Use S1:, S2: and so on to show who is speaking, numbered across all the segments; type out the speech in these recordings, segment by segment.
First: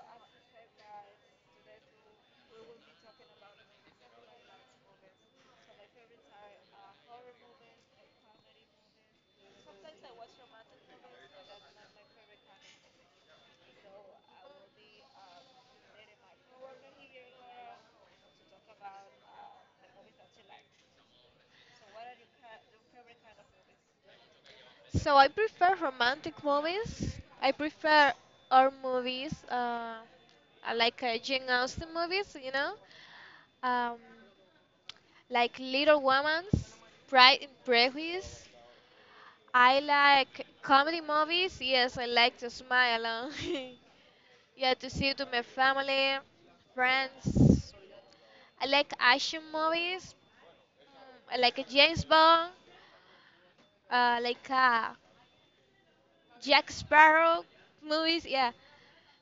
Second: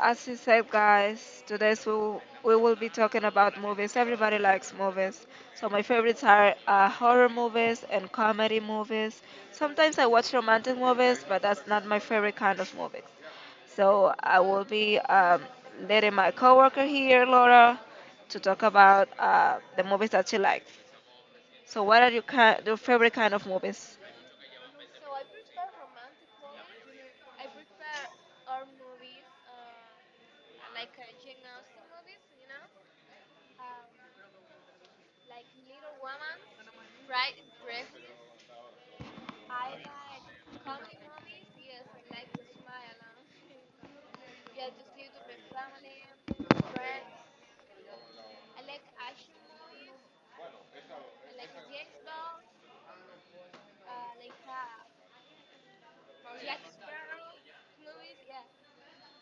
S1: as you said, guys, today we will be talking about movies. Everybody likes movies. So my favorites are horror movies and comedy movies. Sometimes I watch romantic movies, but that's not my favorite kind of movies. So I will be letting my coworker here, Laura, to talk about the movies that she likes. So what are your your favorite kind of movies?
S2: So I prefer romantic movies. I prefer our movies, I like Jane Austen movies, you know, um, like Little Women's, Pride and Prejudice. I like comedy movies. Yes, I like to smile. Yeah, to see to my family, friends. I like action movies. Mm, I like a James Bond. Like Jack Sparrow movies. Yeah.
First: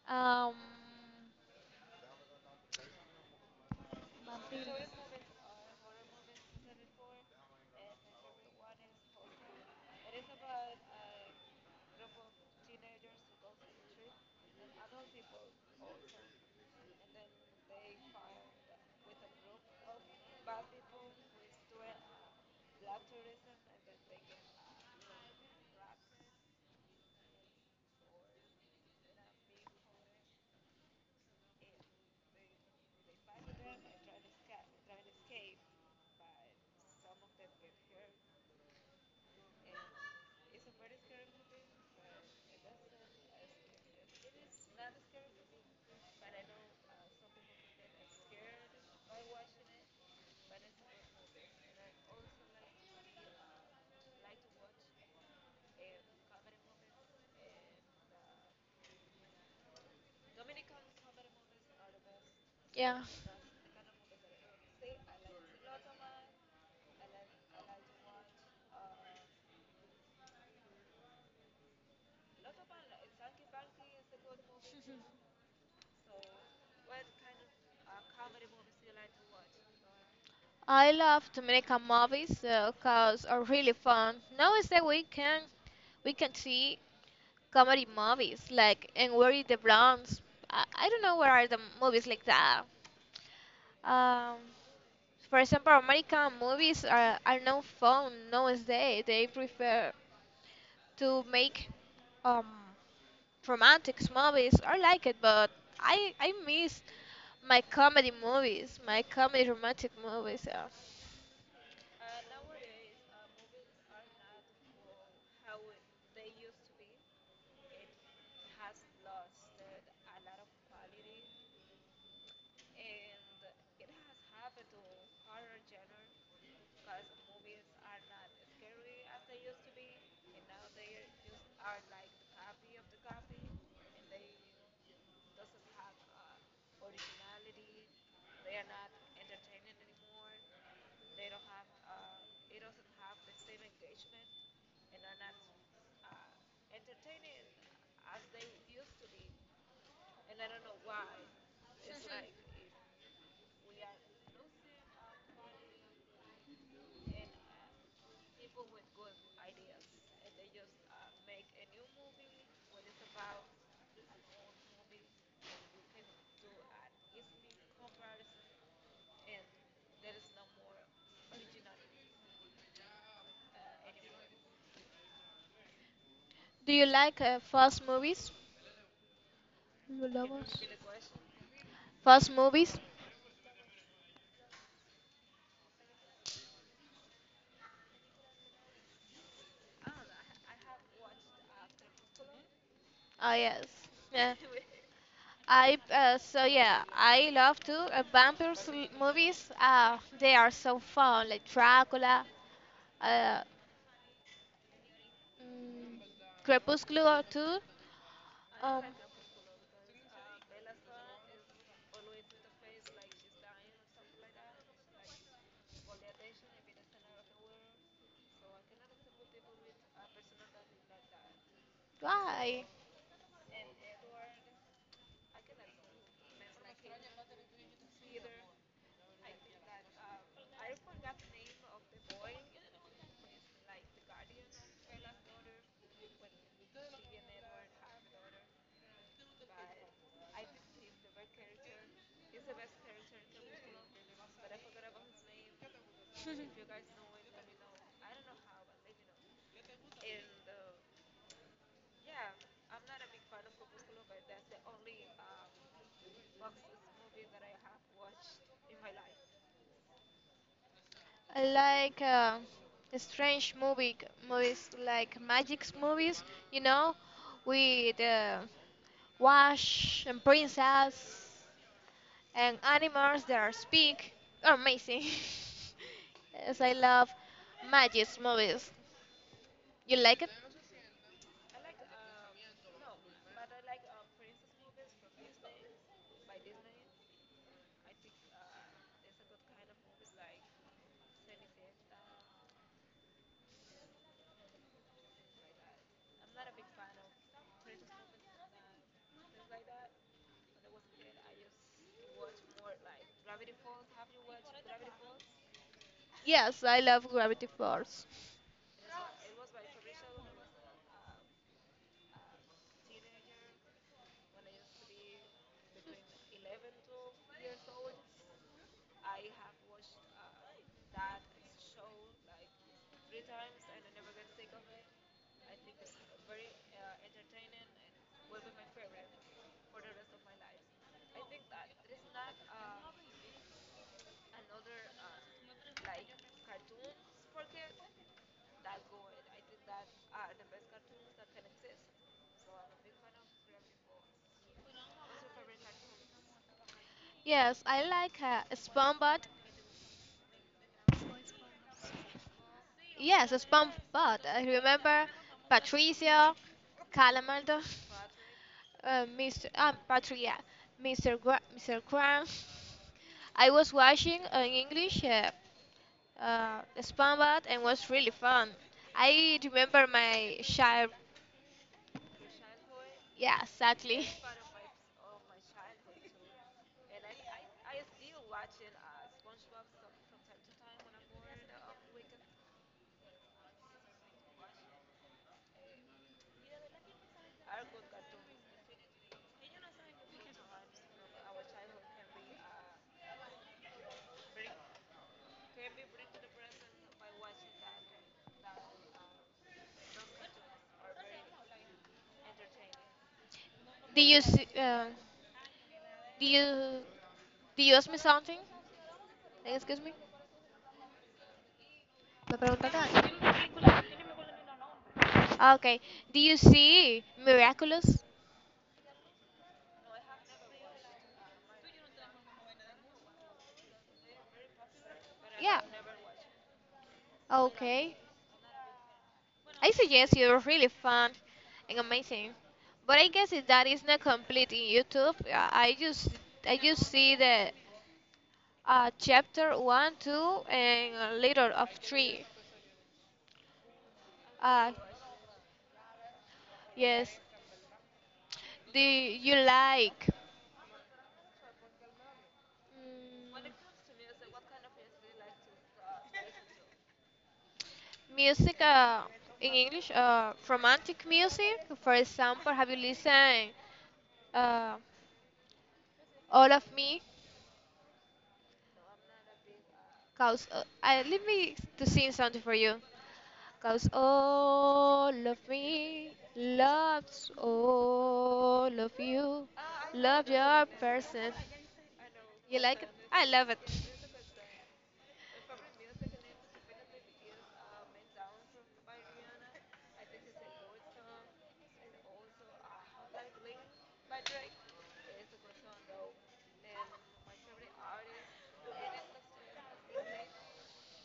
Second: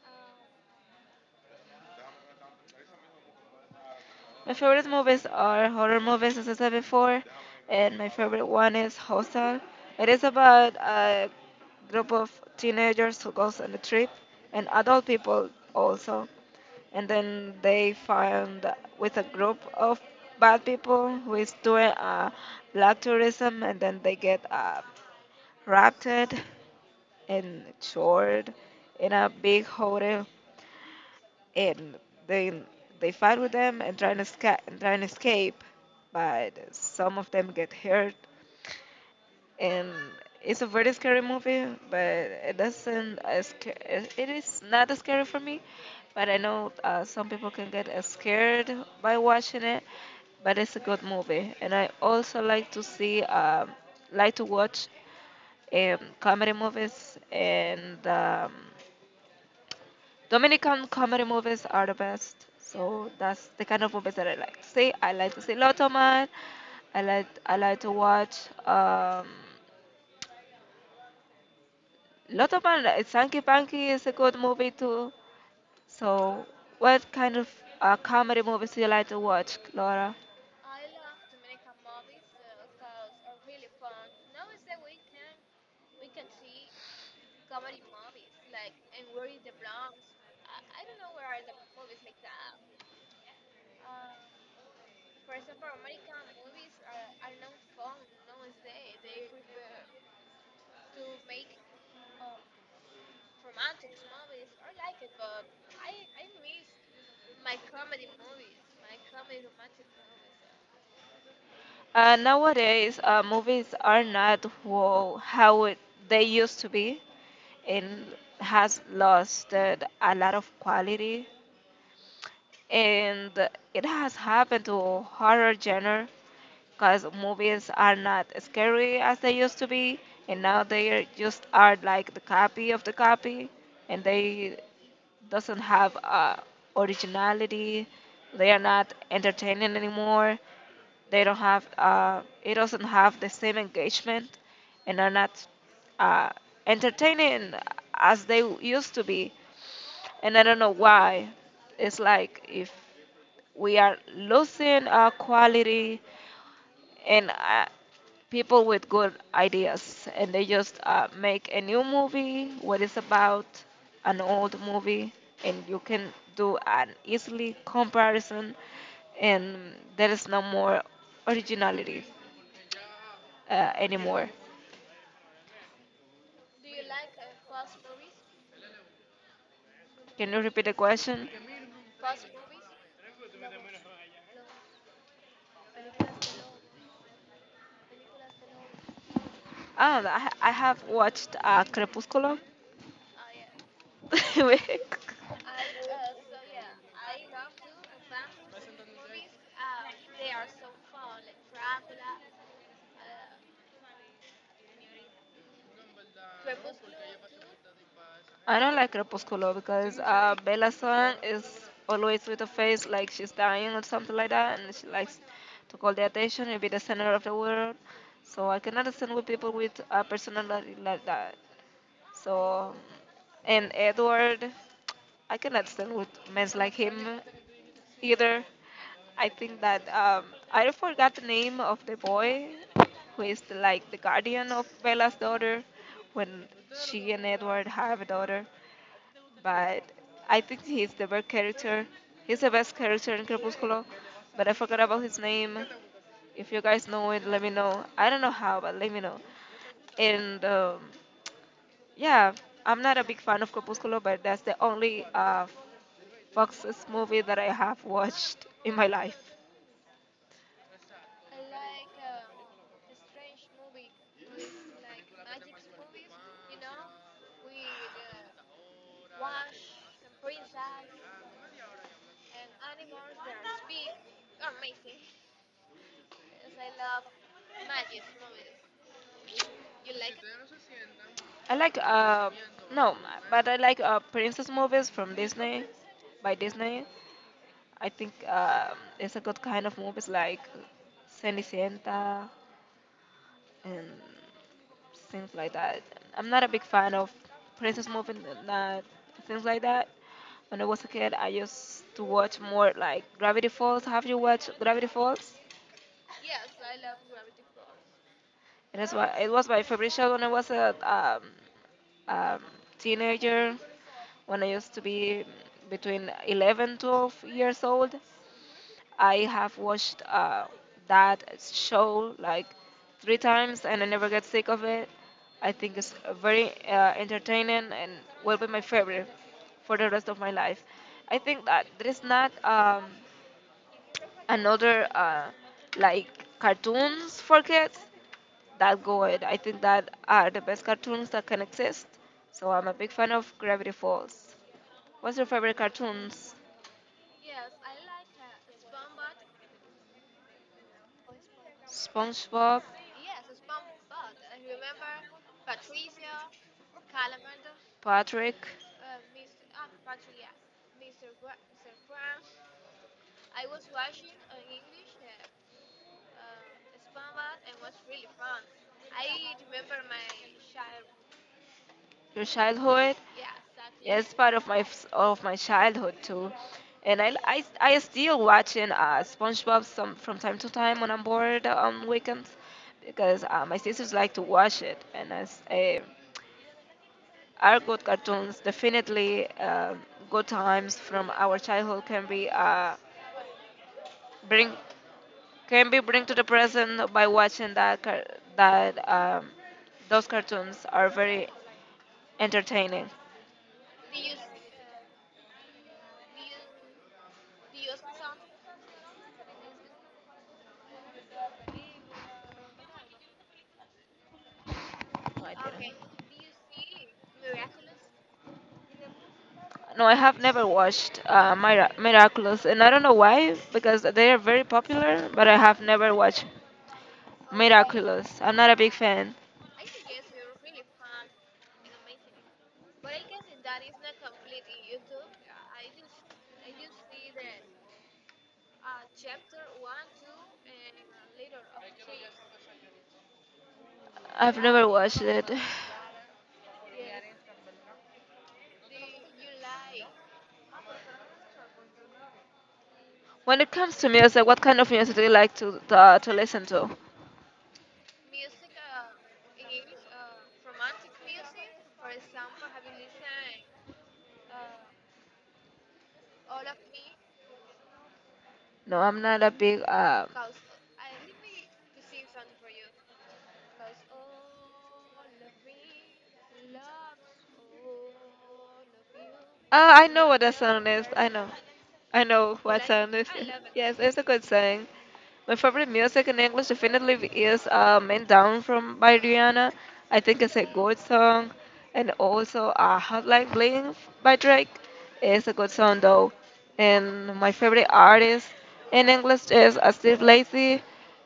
S2: Um,
S1: My favorite movies are horror movies, as I said before, and my favorite one is Hostel. It is about a group of teenagers who goes on a trip, and adult people also, and then they find with a group of bad people who is doing black tourism, and then they get raptured and stored in a big hotel and they they fight with them and and try and escape, but some of them get hurt. And it's a very scary movie, but it is not as scary for me, but I know some people can get as scared by watching it. But it's a good movie, and I also like to see like to watch comedy movies, and Dominican comedy movies are the best.
S2: yeah.
S1: So that's the kind of movies that I like to see. I like to see Lotto. I like to watch um Lotto. Sankey Panky is a good movie too. So what kind of comedy movies do you like to watch, Laura?
S2: I love Dominican movies because are really fun. Nowadays we can see comedy movies like and where is the Bronx? I don't know where are the movies like that. Um, for example, American movies are not fun nowadays. They prefer to make um, romantic movies. I like it, but I miss my comedy movies, my comedy romantic movies.
S1: Nowadays, movies are not they used to be, and has lost a lot of quality. And it has happened to horror genre because movies are not scary as they used to be, and now just are like the copy of the copy, and they doesn't have originality. They are not entertaining anymore. They don't have it doesn't have the same engagement, and are not uh, entertaining as they used to be, and I
S2: Yeah.
S1: don't know why. It's like if we are losing our quality, and people with good ideas, and they just make a new movie what is about an old movie, and you can do an easily comparison, and there is no more originality anymore.
S2: Do you like fast movies? You love
S1: Can
S2: Can
S1: you
S2: us.
S1: repeat the question?
S2: Fast movies?
S1: I have watched crepusculo.
S2: Ah, yes. Yeah. I so yeah, I love to vampires movies. They are so fun, like Dracula, uh, mm, Crepúsculo too.
S1: I don't
S2: Um,
S1: like Crepúsculo because Bella's son is always with a face like she's dying or something like that, and she likes to call the attention and be the center of the world. So I cannot understand with people with a personality like that.
S2: why?
S1: So, and Edward, I cannot stand with men like him either. I think that I forgot the name of the boy who is like the guardian of Bella's daughter when she and Edward have a daughter. But I think he's the best character. He's the best character in Crepúsculo. But I forgot about his name. If you guys know it, let me know. I don't know how, but let me know. And yeah, I'm not a big fan of Crepúsculo, but that's the only Fox's movie that I have watched in my life.
S2: I like strange movie movies like magic movies, you know, with Wash and princess and animals that are speak amazing. Yes, I love magic movies. You like it?
S1: I like no, but I like princess movies from Disney, by Disney. I think it's a good kind of movies like Cenicienta and things like that. I'm not a big fan of princess movies and that things like that. When I was a kid, I used to watch more like Gravity Falls. Have you watched Gravity Falls?
S2: Yes, I love Gravity Falls.
S1: It was my favorite show when I was a um, teenager, when I used to be between 11, 12 years old. I have watched that show like 3 times and I never get sick of it. I think it's very entertaining and will be my favorite for the rest of my life. I think that there is not another like cartoons for kids that go it. I think that are the best cartoons that can exist. So I'm a big fan of Gravity Falls. What's your favorite cartoons?
S2: Yes, I like SpongeBob.
S1: SpongeBob.
S2: Yes, SpongeBob. I remember Patricia, Calamardo,
S1: Patrick.
S2: uh, Mr. Um, Patricia, Mr. Graham. I was watching an English SpongeBob and was really fun. I remember my child.
S1: Your childhood.
S2: Yeah,
S1: Yeah,
S2: sadly.
S1: it's part of of my childhood too, and I still watching SpongeBob some from time to time when I'm bored on weekends, because my sisters like to watch it, and as are good cartoons. Definitely, good times from our childhood can be bring can be bring to the present by watching that those cartoons are very entertaining.
S2: Do you see, do you do you ask me something? Excuse me. ¿Me preguntaste algo?
S1: No, I
S2: Ah,
S1: didn't.
S2: okay. Do
S1: Okay.
S2: you see Miraculous?
S1: No, I have never watched Miraculous, and I don't know why because they are very popular, but I have
S2: Yeah.
S1: never watched. Okay.
S2: Okay.
S1: Miraculous. I'm not a big fan.
S2: I suggest you really fun and amazing. But I guess it, that is not complete in YouTube. I just see the chapter one, two, and a little of three.
S1: I've never
S2: Uh,
S1: watched it.
S2: yes. Do you like?
S1: When
S2: Mm,
S1: it comes to music, what kind of music do you like to listen to?
S2: music in English, romantic music. For example, have you listened uh, All of Me?
S1: No, I'm not a big.
S2: Cause let me to sing something for you. Cause all of me loves all of you.
S1: Oh, I know what
S2: Love
S1: that song
S2: your
S1: is. I know.
S2: person.
S1: I know
S2: You
S1: what
S2: like it?
S1: song this
S2: I
S1: is.
S2: love it.
S1: Yes, it's a good song. My favorite music in English definitely is "Man Down" from by Rihanna. I think it's a good song, and also "Hotline Bling" by Drake is a good song though. And my favorite artist in English is Steve Lacy,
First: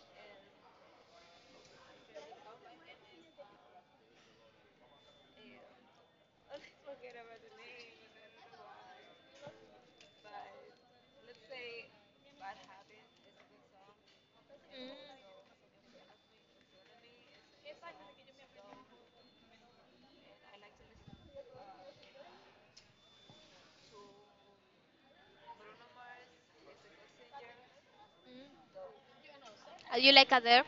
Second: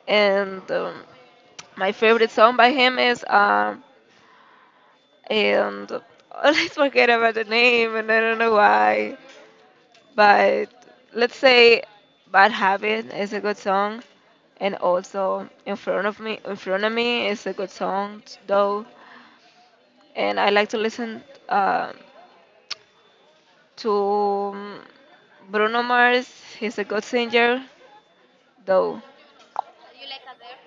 S1: and my favorite song by him is and I always forget about the name, and I don't know why. But let's say Bad Habit is a good song, and
S2: Mm.
S1: also In Front of Me is a good song though. And I like to listen uh, to Bruno Mars, he's a good singer though.
S2: You like Adele?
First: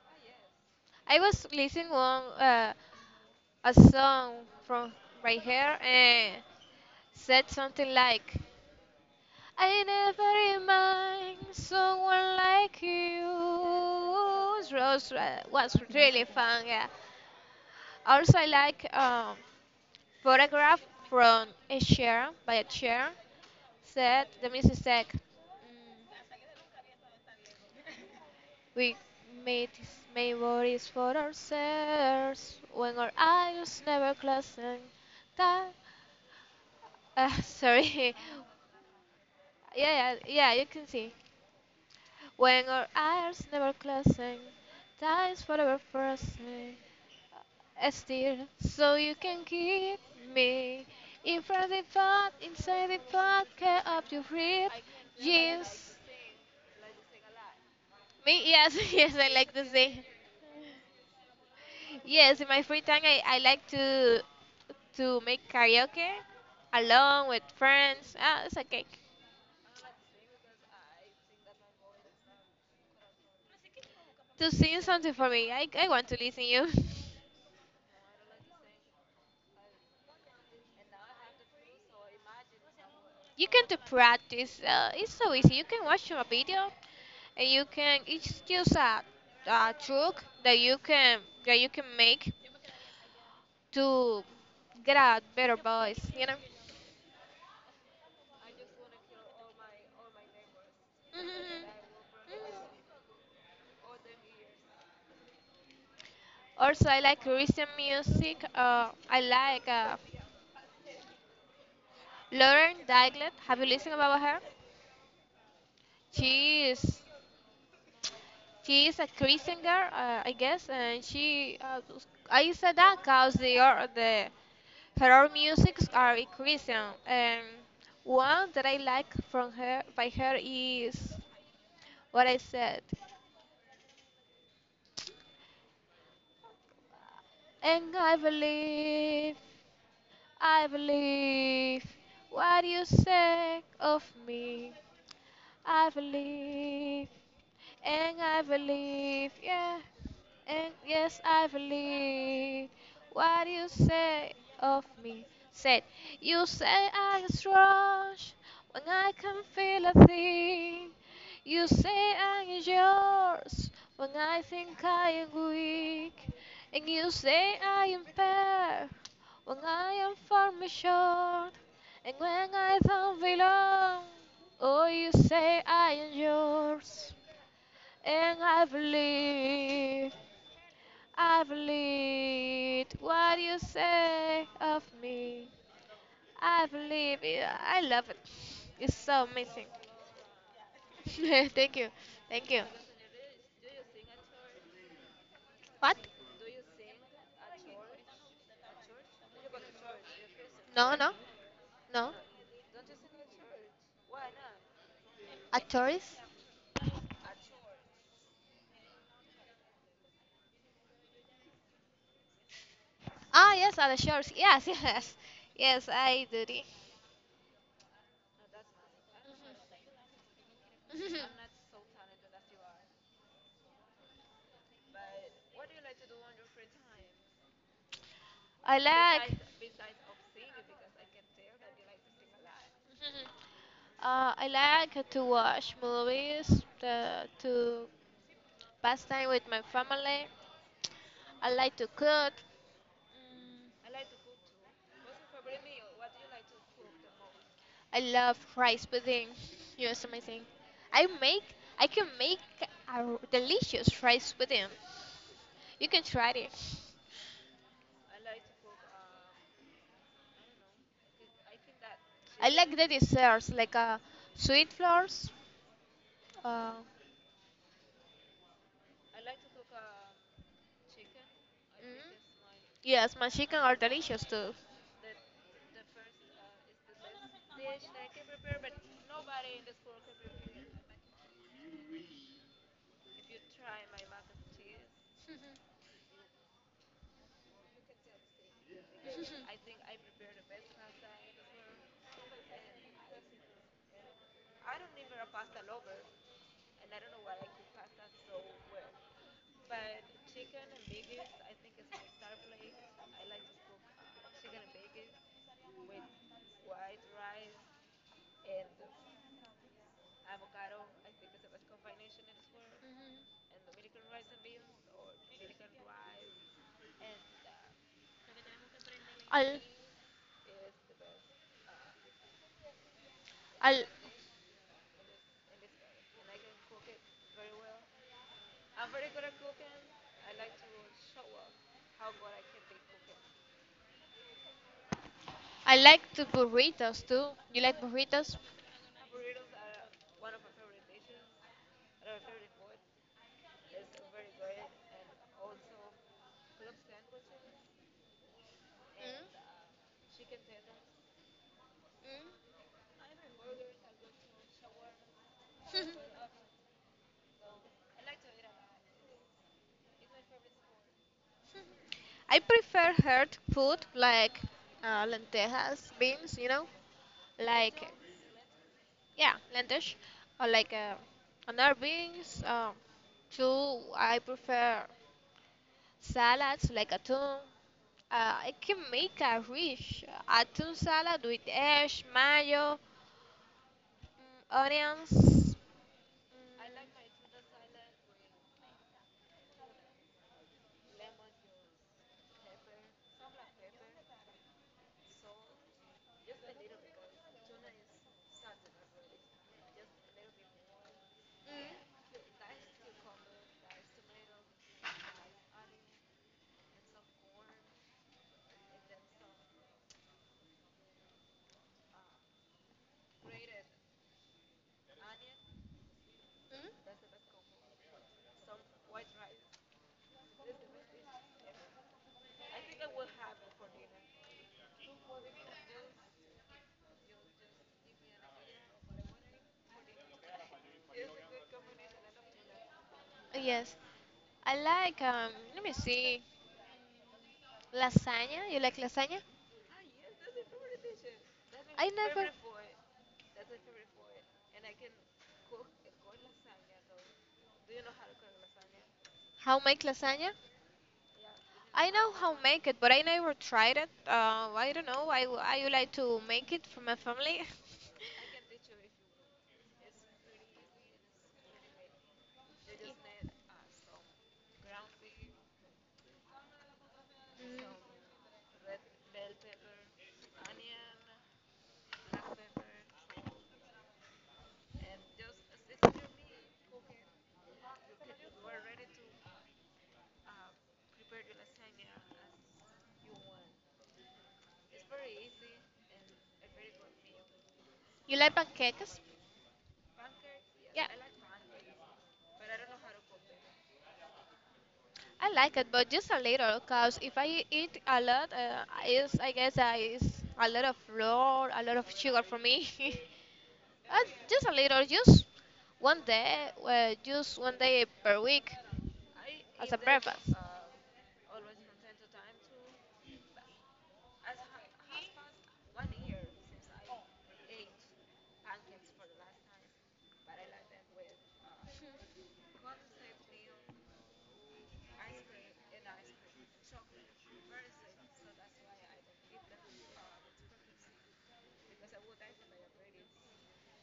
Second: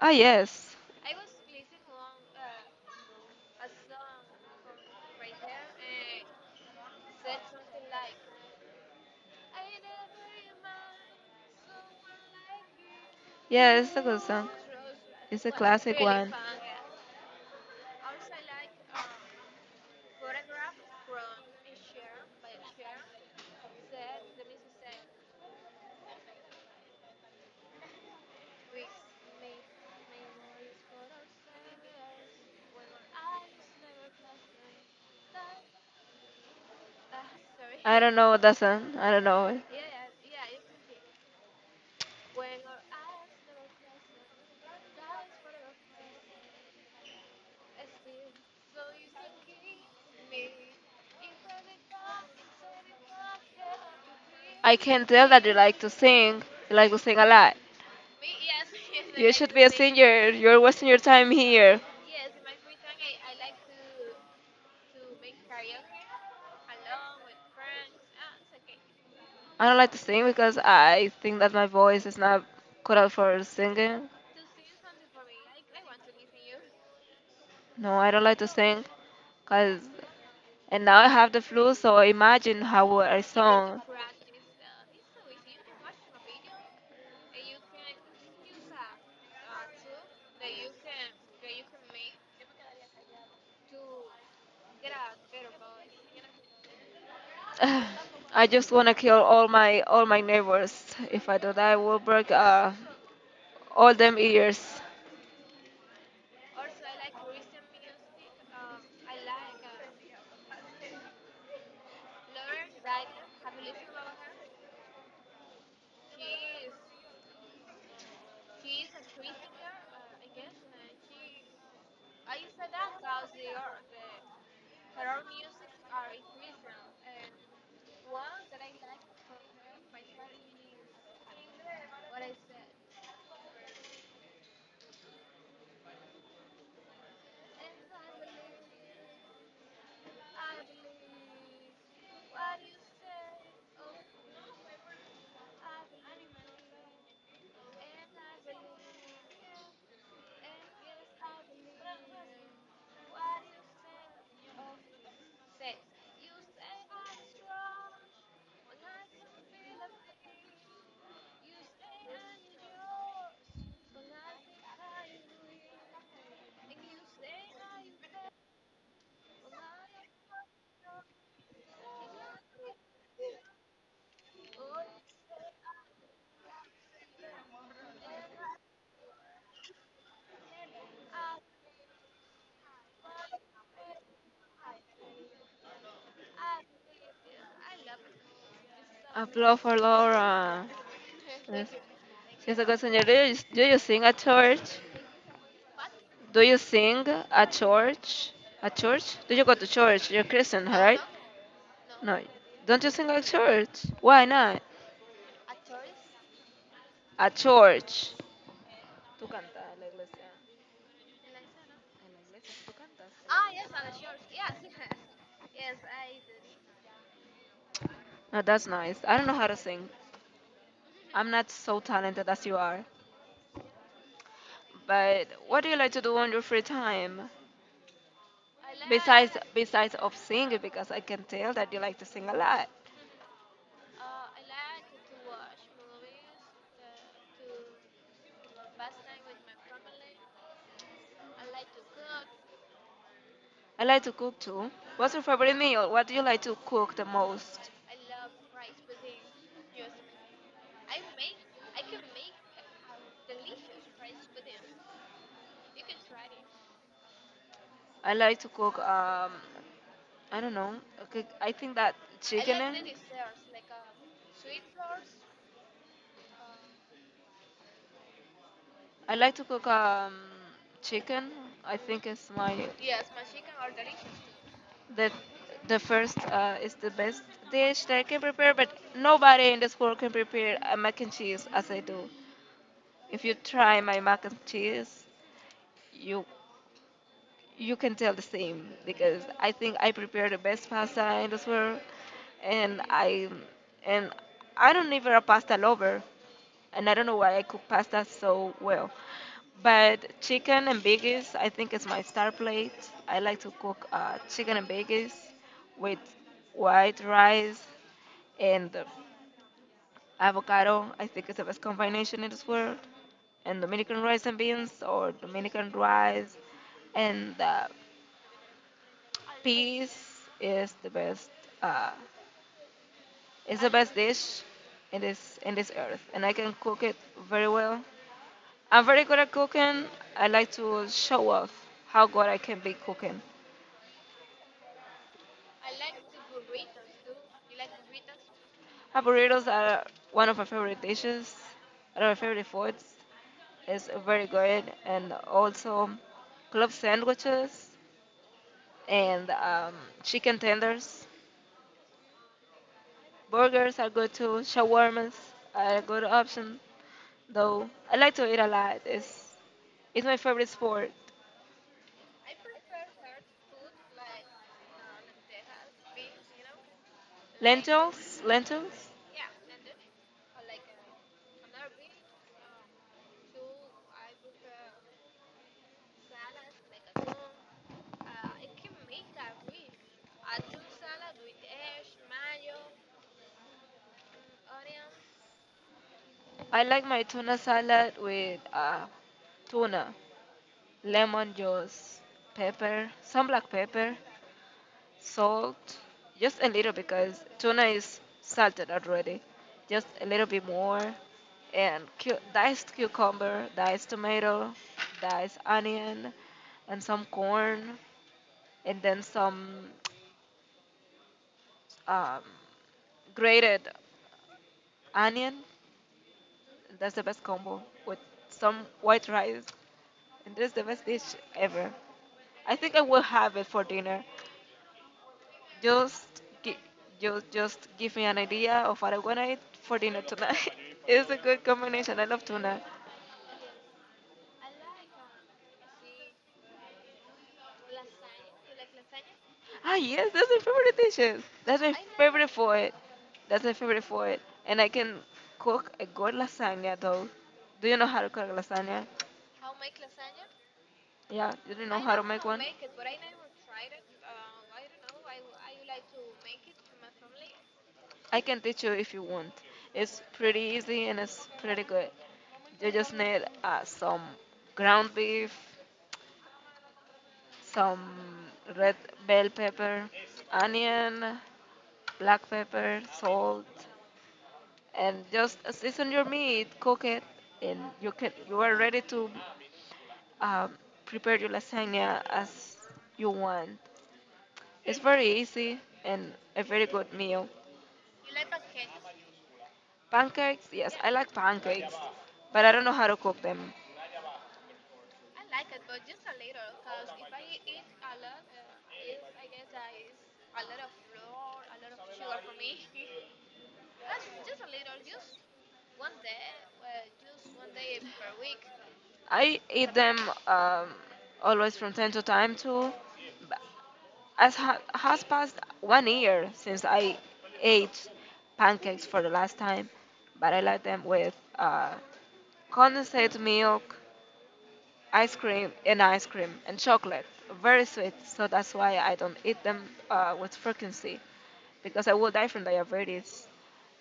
S1: Ah, yes.
S2: I was listening one a song from right here and said something like, "I never imagined someone like
S1: Yeah,
S2: you."
S1: it's a good song.
S2: It
S1: It's a
S2: was
S1: classic
S2: really
S1: one.
S2: fun. Yeah. Also, I like Photograph from a chair by a chair, said the Mrs. Mm, we made, made bodies for ourselves when our eyes never closing. That,
S1: I
S2: sorry.
S1: don't know that song. I don't know it.
S2: Yeah, yeah, yeah, you can see. When our eyes never closing, time's forever frozen. Still, so you can keep me in front of the pot, inside the pot, care up your rib,
S1: I can tell that you like to
S2: jeans.
S1: sing. You like to sing a lot.
S2: Me, yes, yes, I
S1: You should
S2: like to
S1: be a
S2: sing.
S1: singer. You're wasting your time here.
S2: Yes, in my free time, I like to make karaoke alone with friends. Ah, it's okay.
S1: I don't like to sing because I think that my voice is not good out for singing.
S2: To sing something for me, I want to listen you.
S1: No, I don't like to sing. Cause, and now I have the flu, so imagine how would I. You need
S2: You can do
S1: song.
S2: practice. It's so easy. You can watch a video, and you can. It's just a truck that you can make to get a better voice. You know.
S1: Ugh, I just want to kill all my neighbors. If I do
S2: Mhm. Mhm.
S1: that, I will break all them ears.
S2: Also, I like recent music. I like Lauren Daigle. Have you listened about her? She is. She is a Christian girl, I guess, and she. I said that because the her music are Christian. And one that I like from her by her is what I said. And I believe what you said of me. I believe, and I believe, yeah. And yes, I believe what you say of me. Said, you say I am strong when I can feel a thing. You say I am yours when I think I am weak. And you say I am fair when I am far me short. And when I don't belong, oh, you say I am yours. And I believe. I believe what you say of me. I believe it. I love it. It's so
S1: Applaud
S2: amazing.
S1: for Laura. Yes.
S2: Thank you. Thank
S1: She's
S2: you.
S1: a good singer. Do you sing at church?
S2: What?
S1: Do you sing at church? At church? Do you go to church? You're Christian,
S2: No,
S1: right?
S2: no. No.
S1: No. Don't you sing at church? Why not?
S2: At Chorris?
S1: At church. Tú cantas en la iglesia. En la iglesia tú cantas.
S2: Ah, yes, at the shores. Yes, yes. Yes, I do.
S1: Oh, that's nice. I don't know how to sing.
S2: It.
S1: I'm not so talented as you are. But what do you like to do on your free time?
S2: I like.
S1: Besides of singing, because I can tell that you like to sing a lot.
S2: to I like to watch movies, to pass time with my family. I like to cook.
S1: I
S2: Mm,
S1: like to cook too. What's your favorite meal? What do you like to cook the most?
S2: I love rice pudding. It's amazing. I make, I can make delicious rice pudding. You can try it.
S1: I like to cook. I don't know. Okay, I think that
S2: I
S1: chicken.
S2: like the
S1: And.
S2: desserts, like sweet flowers. Uh, mm
S1: I like to cook chicken. I think it's my
S2: Yes, my chicken are delicious too.
S1: the the first is the best dish that I can prepare. But nobody in this world can prepare a mac and cheese as I do. If you try my mac and cheese, you you can tell the same because I think I prepare the best pasta in this world, and I and I don't even a pasta lover, and I don't know why I cook pasta so well. But chicken and bagels, I think, is my star plate. I like to cook chicken and bagels with white rice and avocado. I think it's the best combination in this world.
S2: Hmm.
S1: And Dominican rice and beans, or Dominican rice and
S2: I,
S1: peas is the best. Uh, it's the
S2: I,
S1: best dish in this earth, and I can cook it very well. I'm very good at cooking. I like to show off how good I can be cooking.
S2: I like to burritos too. You like burritos?
S1: Burritos are one of my favorite dishes, one of my favorite foods. It's very good, and also club sandwiches and
S2: uh,
S1: chicken tenders.
S2: Mm.
S1: Burgers are good too. Shawarmas are a good
S2: Mm.
S1: option, though. I like to eat a lot. It's my favorite sport.
S2: I prefer hard food like lentejas, beans, you know, like.
S1: Lentils, lentils.
S2: Yeah, lentil, dish. Or like another beans. Two, I prefer salads like atún. I can make a rich atún salad with eggs, mayo, onions.
S1: I like my tuna salad with tuna, lemon juice, pepper, some black pepper, salt, just a little because tuna is salted already. Just a little bit more, and diced cucumber, diced tomato, diced onion, and some corn, and then some um, grated onion.
S2: Mm,
S1: That's the best combo with some white rice, and that's the best dish ever. I think I will have it for dinner. Just, gi- just give me an idea of what I want to eat for dinner tonight. It's a good combination. I love tuna.
S2: Yes, I like. Let me see, lasagna. You like lasagna?
S1: Ah, yes, that's my favorite dishes. That's my
S2: I never.
S1: favorite food. That's my favorite food. And I can cook a good lasagna, though. Do you know how to cook lasagna?
S2: How make lasagna?
S1: Yeah, you do know
S2: I
S1: how to
S2: know
S1: make
S2: how
S1: one?
S2: make it, but I never tried it. I don't know. I would like to make it for my family.
S1: I can teach you if you want. It's pretty easy and it's pretty good. You just need some ground beef, some red bell pepper, onion, black pepper, salt, and just season your meat, cook it, and you are ready to um, prepare your lasagna as you want. It's very easy and a very good meal.
S2: You like pancakes?
S1: Pancakes, yes, I like pancakes, but I don't know how to cook them.
S2: I like it, but just a little, cause if I eat a lot, is I guess is a lot of flour, a lot of sugar for me. uh, just a little, one day, just one day per week
S1: I
S2: as
S1: eat
S2: a
S1: them
S2: breakfast.
S1: um, always from time to time too. But has passed 1 year since I ate pancakes for the last time, but I like them with condensate milk, ice cream and chocolate. Very sweet, so that's why I don't eat them with frequency because I will die from diabetes.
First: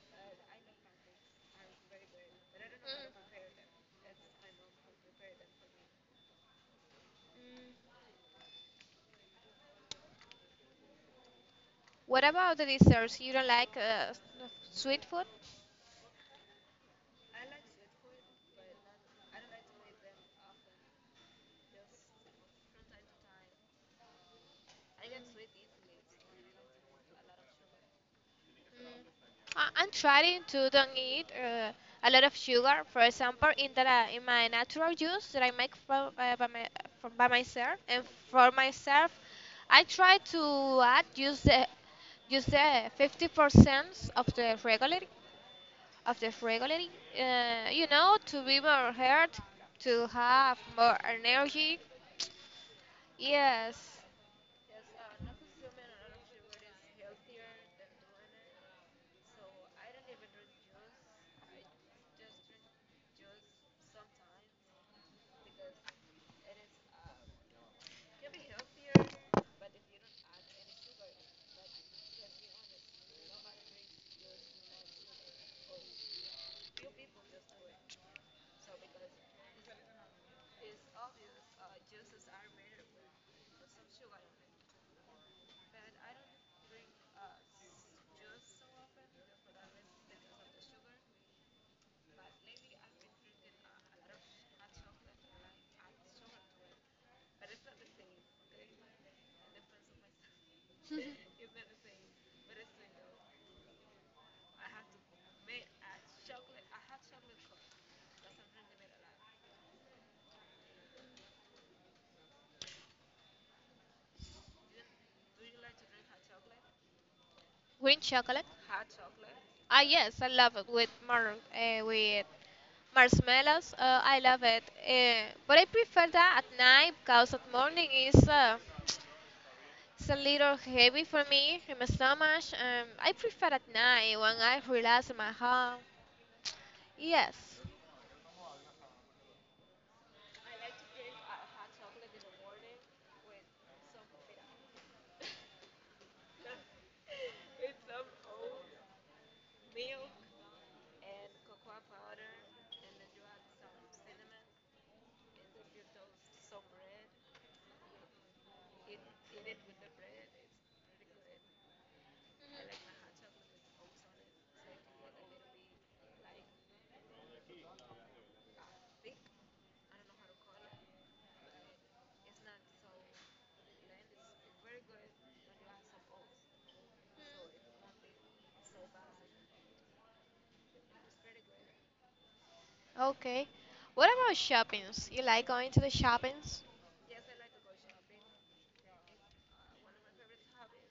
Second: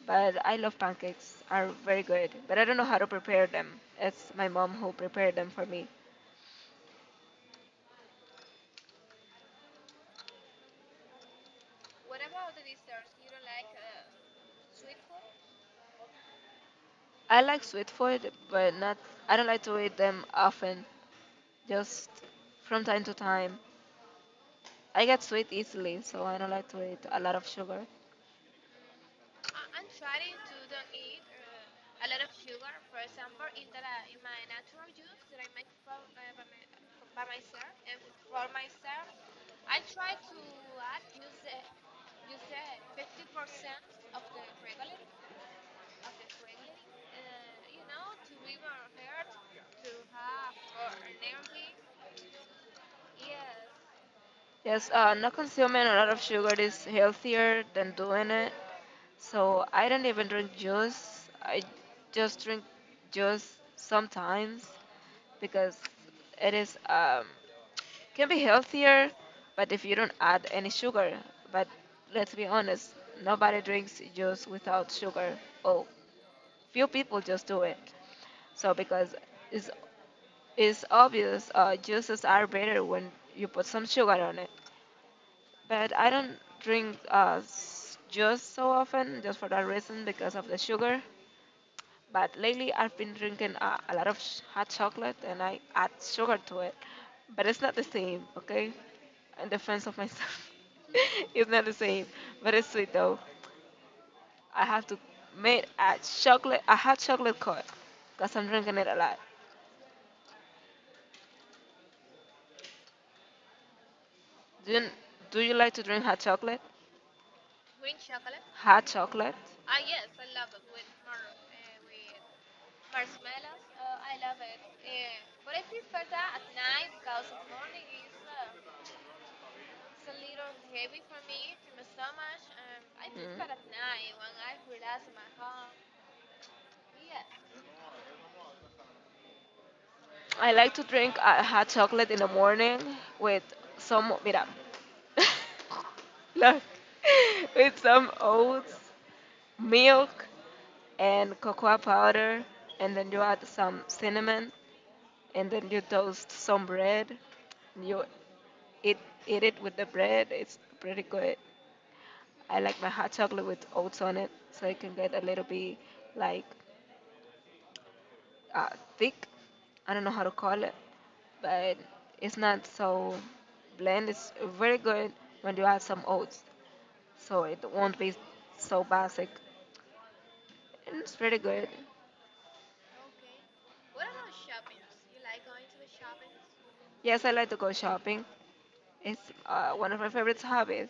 S1: But I love pancakes; are very good. But I don't know how to prepare them. It's my mom who prepared them for me.
S2: Mm. What about the desserts? You don't like sweet food?
S1: I like sweet food, but not. I don't like to eat them often. Just from time to time. I get sweet easily, so I don't like to eat a lot of sugar.
S2: Mm. I'm trying to don't eat a lot of sugar. For example, in the in my natural juice that I make from from by myself and for myself, I try to add use the 50% of the regular of the regular. You know, to be more health, to have more energy. Yes,
S1: Yes, not consuming a lot of sugar is healthier than doing it. So I don't even drink juice. I just drink juice sometimes because it is can be healthier, but if you don't add any sugar. But let's be honest, nobody drinks juice without sugar. Oh, few people just do it. So because it's it's obvious, juices are better when you put some sugar on it. But I don't drink juice so often just for that reason because of the sugar. But lately I've been drinking a lot of hot chocolate and I add sugar to it. But it's not the same, okay? In defense of myself, it's not the same. But it's sweet though. I have to make a hot chocolate coat because I'm drinking it a lot. Do you, do you like to drink hot chocolate?
S2: green chocolate.
S1: Hot chocolate?
S2: Ah, yes, I love it with more with marshmallows, I love it. But I prefer that at night because at morning is it's a little heavy for me in my stomach. I
S1: Mm.
S2: prefer at night
S1: Mm.
S2: when I relax in my home. Yes.
S1: I like to drink a hot chocolate in the morning with some, mira, look, with some oats, milk, and cocoa powder, and then you add some cinnamon, and then you toast some bread. You eat, eat it with the bread. It's pretty good. I like my hot chocolate with oats on it, so it can get a little bit like uh, thick. I don't know how to call it, but it's not so bland. It's very good when you add some oats, so
S2: Mhm.
S1: it won't be so basic. And it's pretty good.
S2: Okay. What about shoppings? You like going to the shoppings?
S1: Yes, I like to go shopping. It's one of my favorite hobbies,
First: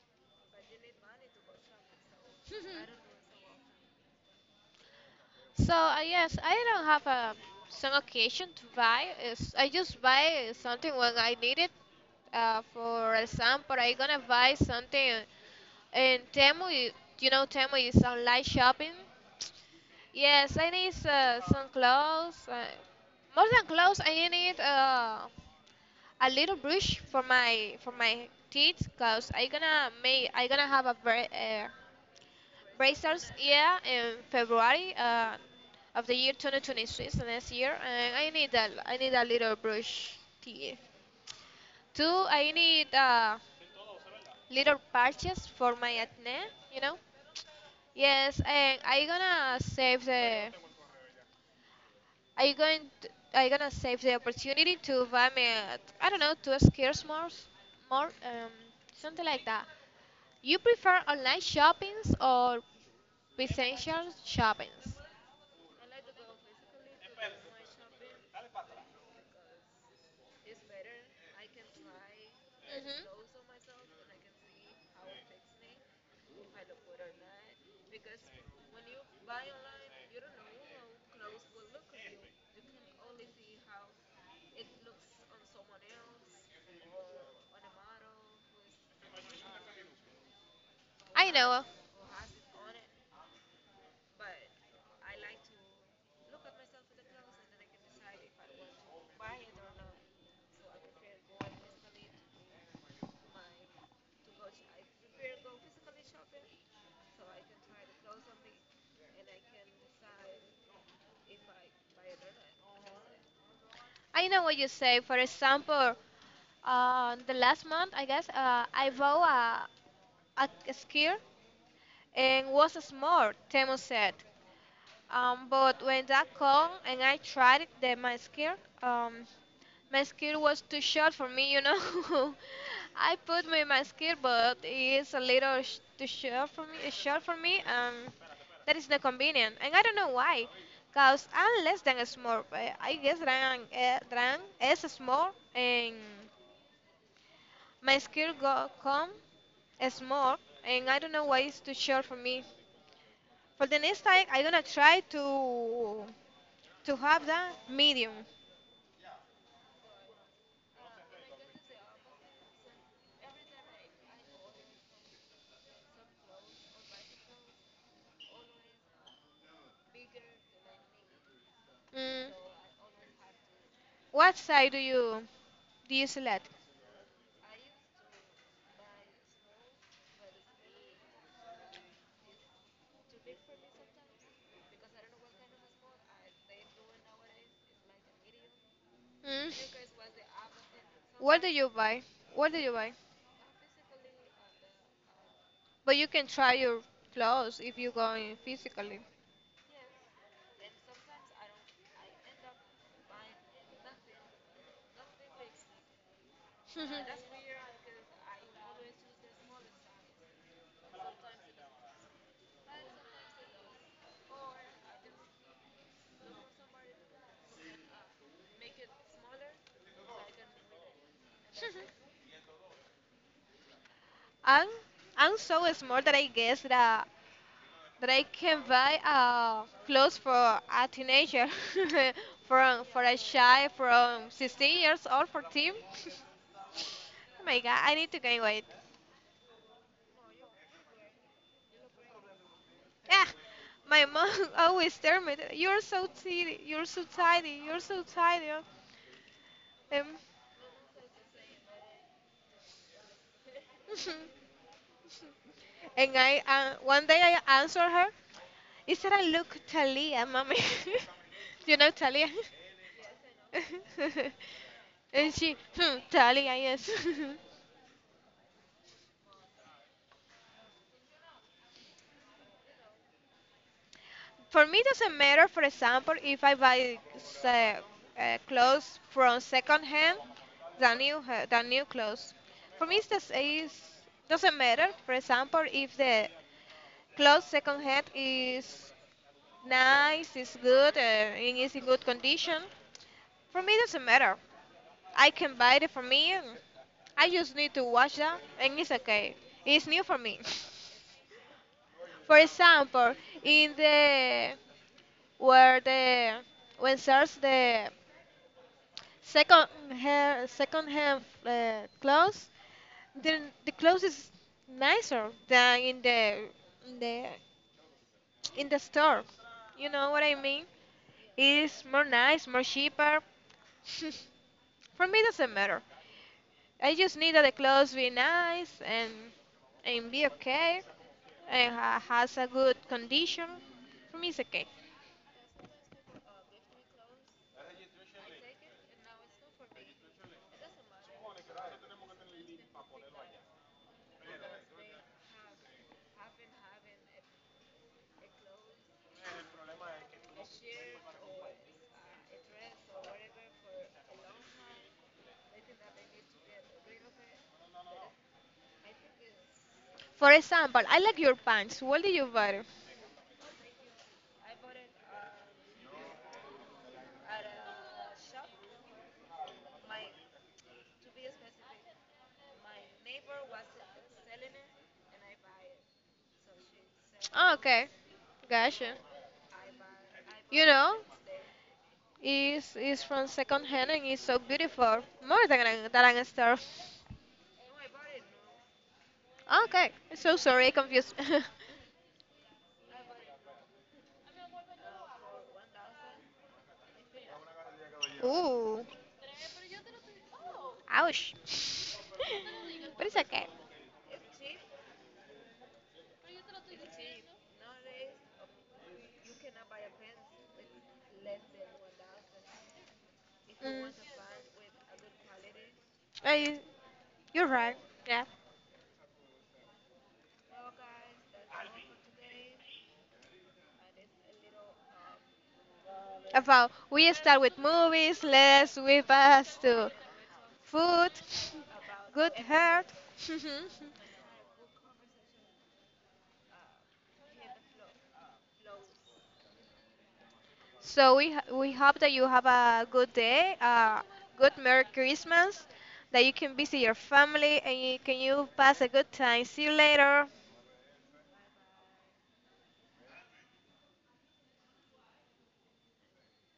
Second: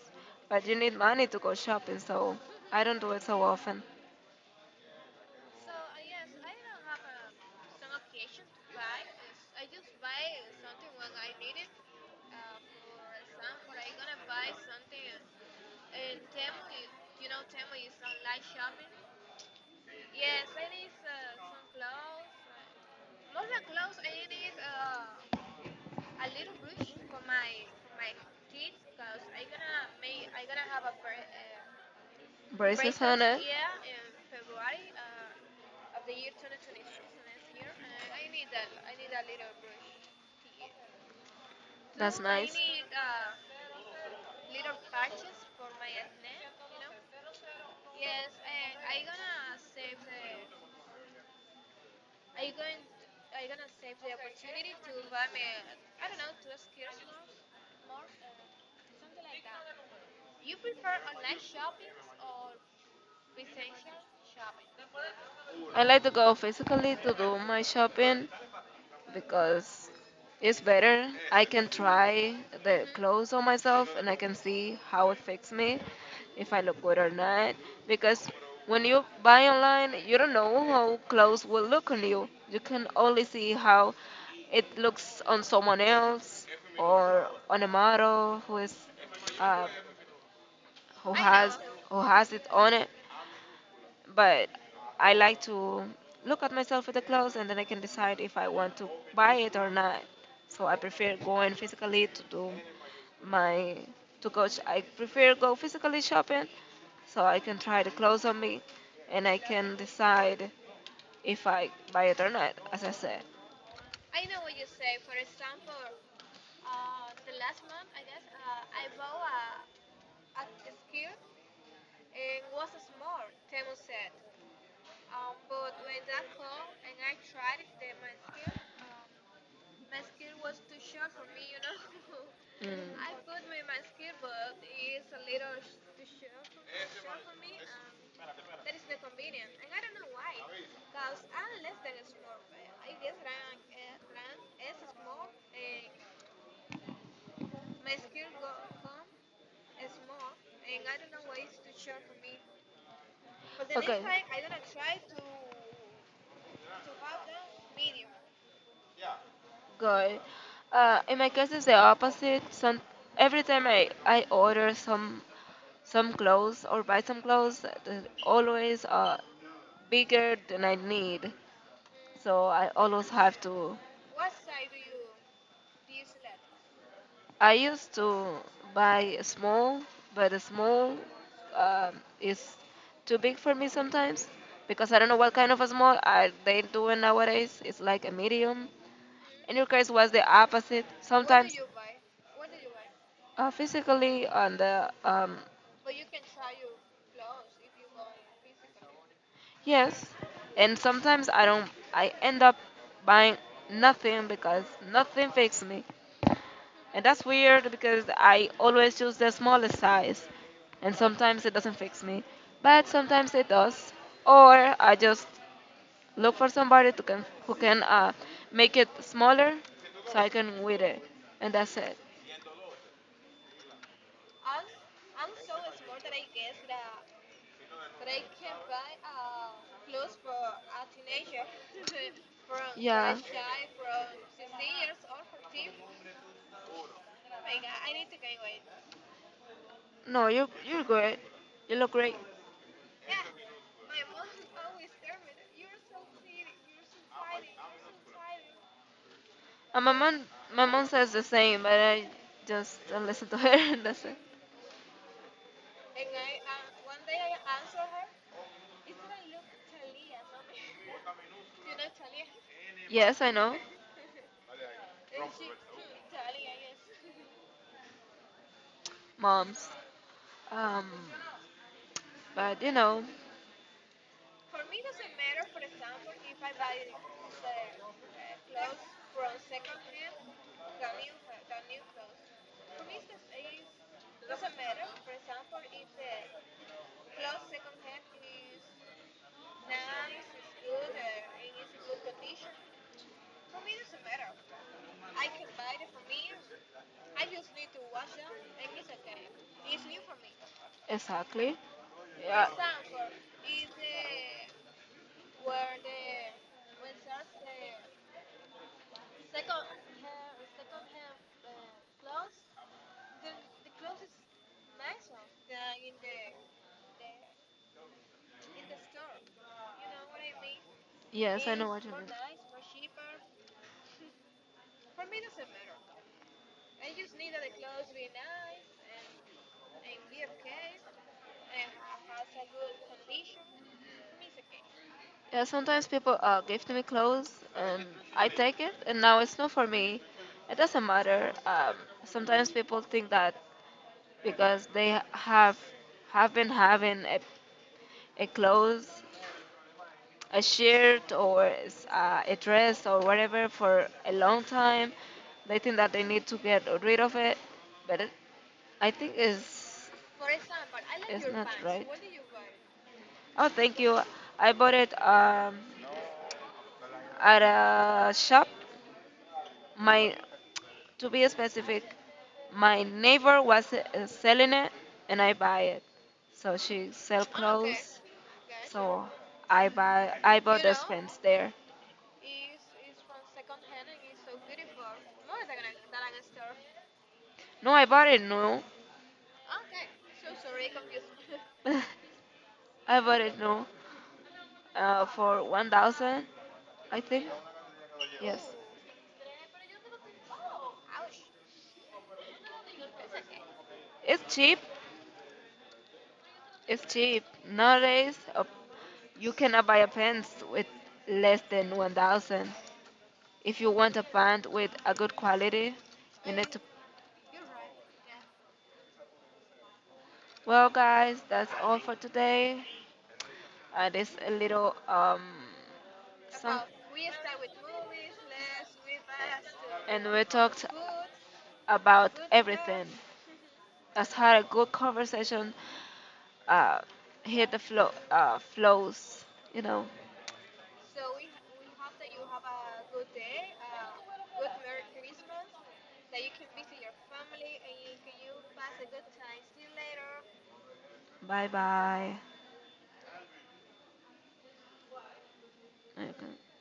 S1: but you need money to go shopping, so I don't do it so often.
S2: So yes, I don't have a some occasion to buy. It's, I just buy something when I need it. For example, I gonna buy something in Temu. You know, Temu is online shopping. Yes, I need some clothes. More than clothes, I need a little brush for my teeth, cause I gonna have a very Bracer's yeah in February of the year 2023, 2026 next year and I need a little brush teeth. Two, I need little patches for my acne, you know. Yes, and I going to, I gonna save the opportunity to buy me I don't know two skirs more more um, something like that. You prefer online shoppings or essential shoppings?
S1: I like to go physically to do my shopping, because it's better. I can try the clothes on
S2: Hmm.
S1: myself and I can see how it fits me, if I look good or not. Because when you buy online, you don't know how clothes will look on you. You can only see how it looks on someone else or on a model uh, who
S2: I
S1: has
S2: know.
S1: who has it on it, but I like to look at myself with the clothes and then I can decide if I want to buy it or not. So I prefer going physically to do my to coach. I prefer go physically shopping so I can try the clothes on me and I can decide if I buy it or not, as I said.
S2: I know what you say. For example, the last month, I guess, I bought a skirt and was small, Temu said. But when that come and I tried it, um, my skill was too short for me, you know.
S1: Mm.
S2: I put me my skill, but it's a little too short for me. Short for me. That is not convenient, and I don't know why. Cause I'm less than a small. I guess that that I'm as a small, and my skill go come as small, and I don't know why it's too short for me. For the next
S1: Okay.
S2: time, I'm gonna try to have that medium.
S1: Good. In my case, it's the opposite. Some Every time I order some clothes or buy some clothes, they're always bigger than I need.
S2: Mm.
S1: So I always have to.
S2: What size do you select?
S1: I used to buy small, but a small is too big for me sometimes because I don't know what kind of a small are they doing nowadays. It's like a medium.
S2: Mm.
S1: In your case, was the opposite. What do
S2: What do
S1: Sometimes, you
S2: you
S1: buy?
S2: buy?
S1: What
S2: What
S1: do
S2: do
S1: you
S2: you buy?
S1: buy? Physically on the
S2: But you can try your clothes if you go in physically.
S1: yes, and sometimes I don't. I end up buying nothing because nothing fits me, and that's weird because I always choose the smallest size, and sometimes it doesn't fix me, but sometimes it does. Or I just look for somebody to can who can make it smaller so I can wear it, and that's it.
S2: I'm I'm so small that I guess that I can buy clothes for a teenager, from for a
S1: Yeah.
S2: child from 16 years old, 14. Oh my god, I need to gain weight.
S1: No, you you're good. You look great.
S2: Yeah, my mom always tell me, that, "You're so tidy, you're so tidy, you're so tidy."
S1: And my mom says the same, but I just don't listen to her. That's it.
S2: And I, one day I answered her, "Is that I look Talia, mommy? You know Talia?"
S1: Yes, I know,
S2: And she, hmm, Talia, yes.
S1: moms. Um, but you know,
S2: For me, it doesn't matter, for example, if I buy say, clothes from second hand than new, than new clothes. For me, doesn't matter, for example, if the clothes second hand is nice, is good, and is in good condition. For me, it doesn't matter. I can buy it for me. I just need to wash that, and it's okay. It's new for me.
S1: exactly.
S2: For
S1: Yeah.
S2: example, in the where the when there's the second second hand clothes then the clothes is nicer than in the in the store, you know what I mean?
S1: Yes, I know what
S2: It's
S1: you mean.
S2: more nice, more cheaper. For me, it doesn't matter. I just need that the clothes be nice and be okay and has a good condition. For me, it's okay.
S1: Yeah, sometimes people give to me clothes and I take it, and now it's not for me. It doesn't matter. Sometimes people think that because they have been having a clothes, a shirt or a dress or whatever for a long time, they think that they need to get rid of it. But I think
S2: For example, I like
S1: is
S2: your
S1: not
S2: pants.
S1: right.
S2: What do you buy?
S1: Oh, thank you. I bought it at a shop. My, to be specific, my neighbor was selling it, and I buy it. So she sell, oh, okay,
S2: Oh, okay,
S1: clothes, gotcha,
S2: gotcha.
S1: so I buy. I bought,
S2: You
S1: you the know?
S2: know,
S1: Pants there.
S2: it's from second hand and it's so beautiful. More than an, than a star.
S1: No, I bought it new.
S2: Okay, so sorry, confused.
S1: I bought it new, for 1,000, I think. Yes,
S2: Ooh, ouch. But it's okay.
S1: it's cheap. It's cheap nowadays. You cannot buy a pants with less than 1,000. If you
S2: Mm.
S1: want a pant with a good quality, you need to.
S2: I, you're right. Yeah.
S1: Well, guys, that's all for today. This a little some,
S2: About we start with movies, let's whip us to
S1: and we talked
S2: food,
S1: about
S2: good
S1: everything.
S2: health.
S1: That's how a good conversation uh hit the flow flows. You know.
S2: So we hope that you have a good day, a good Merry Christmas, that you can visit your family and can you pass a good time. See you later.
S1: Bye bye. Okay.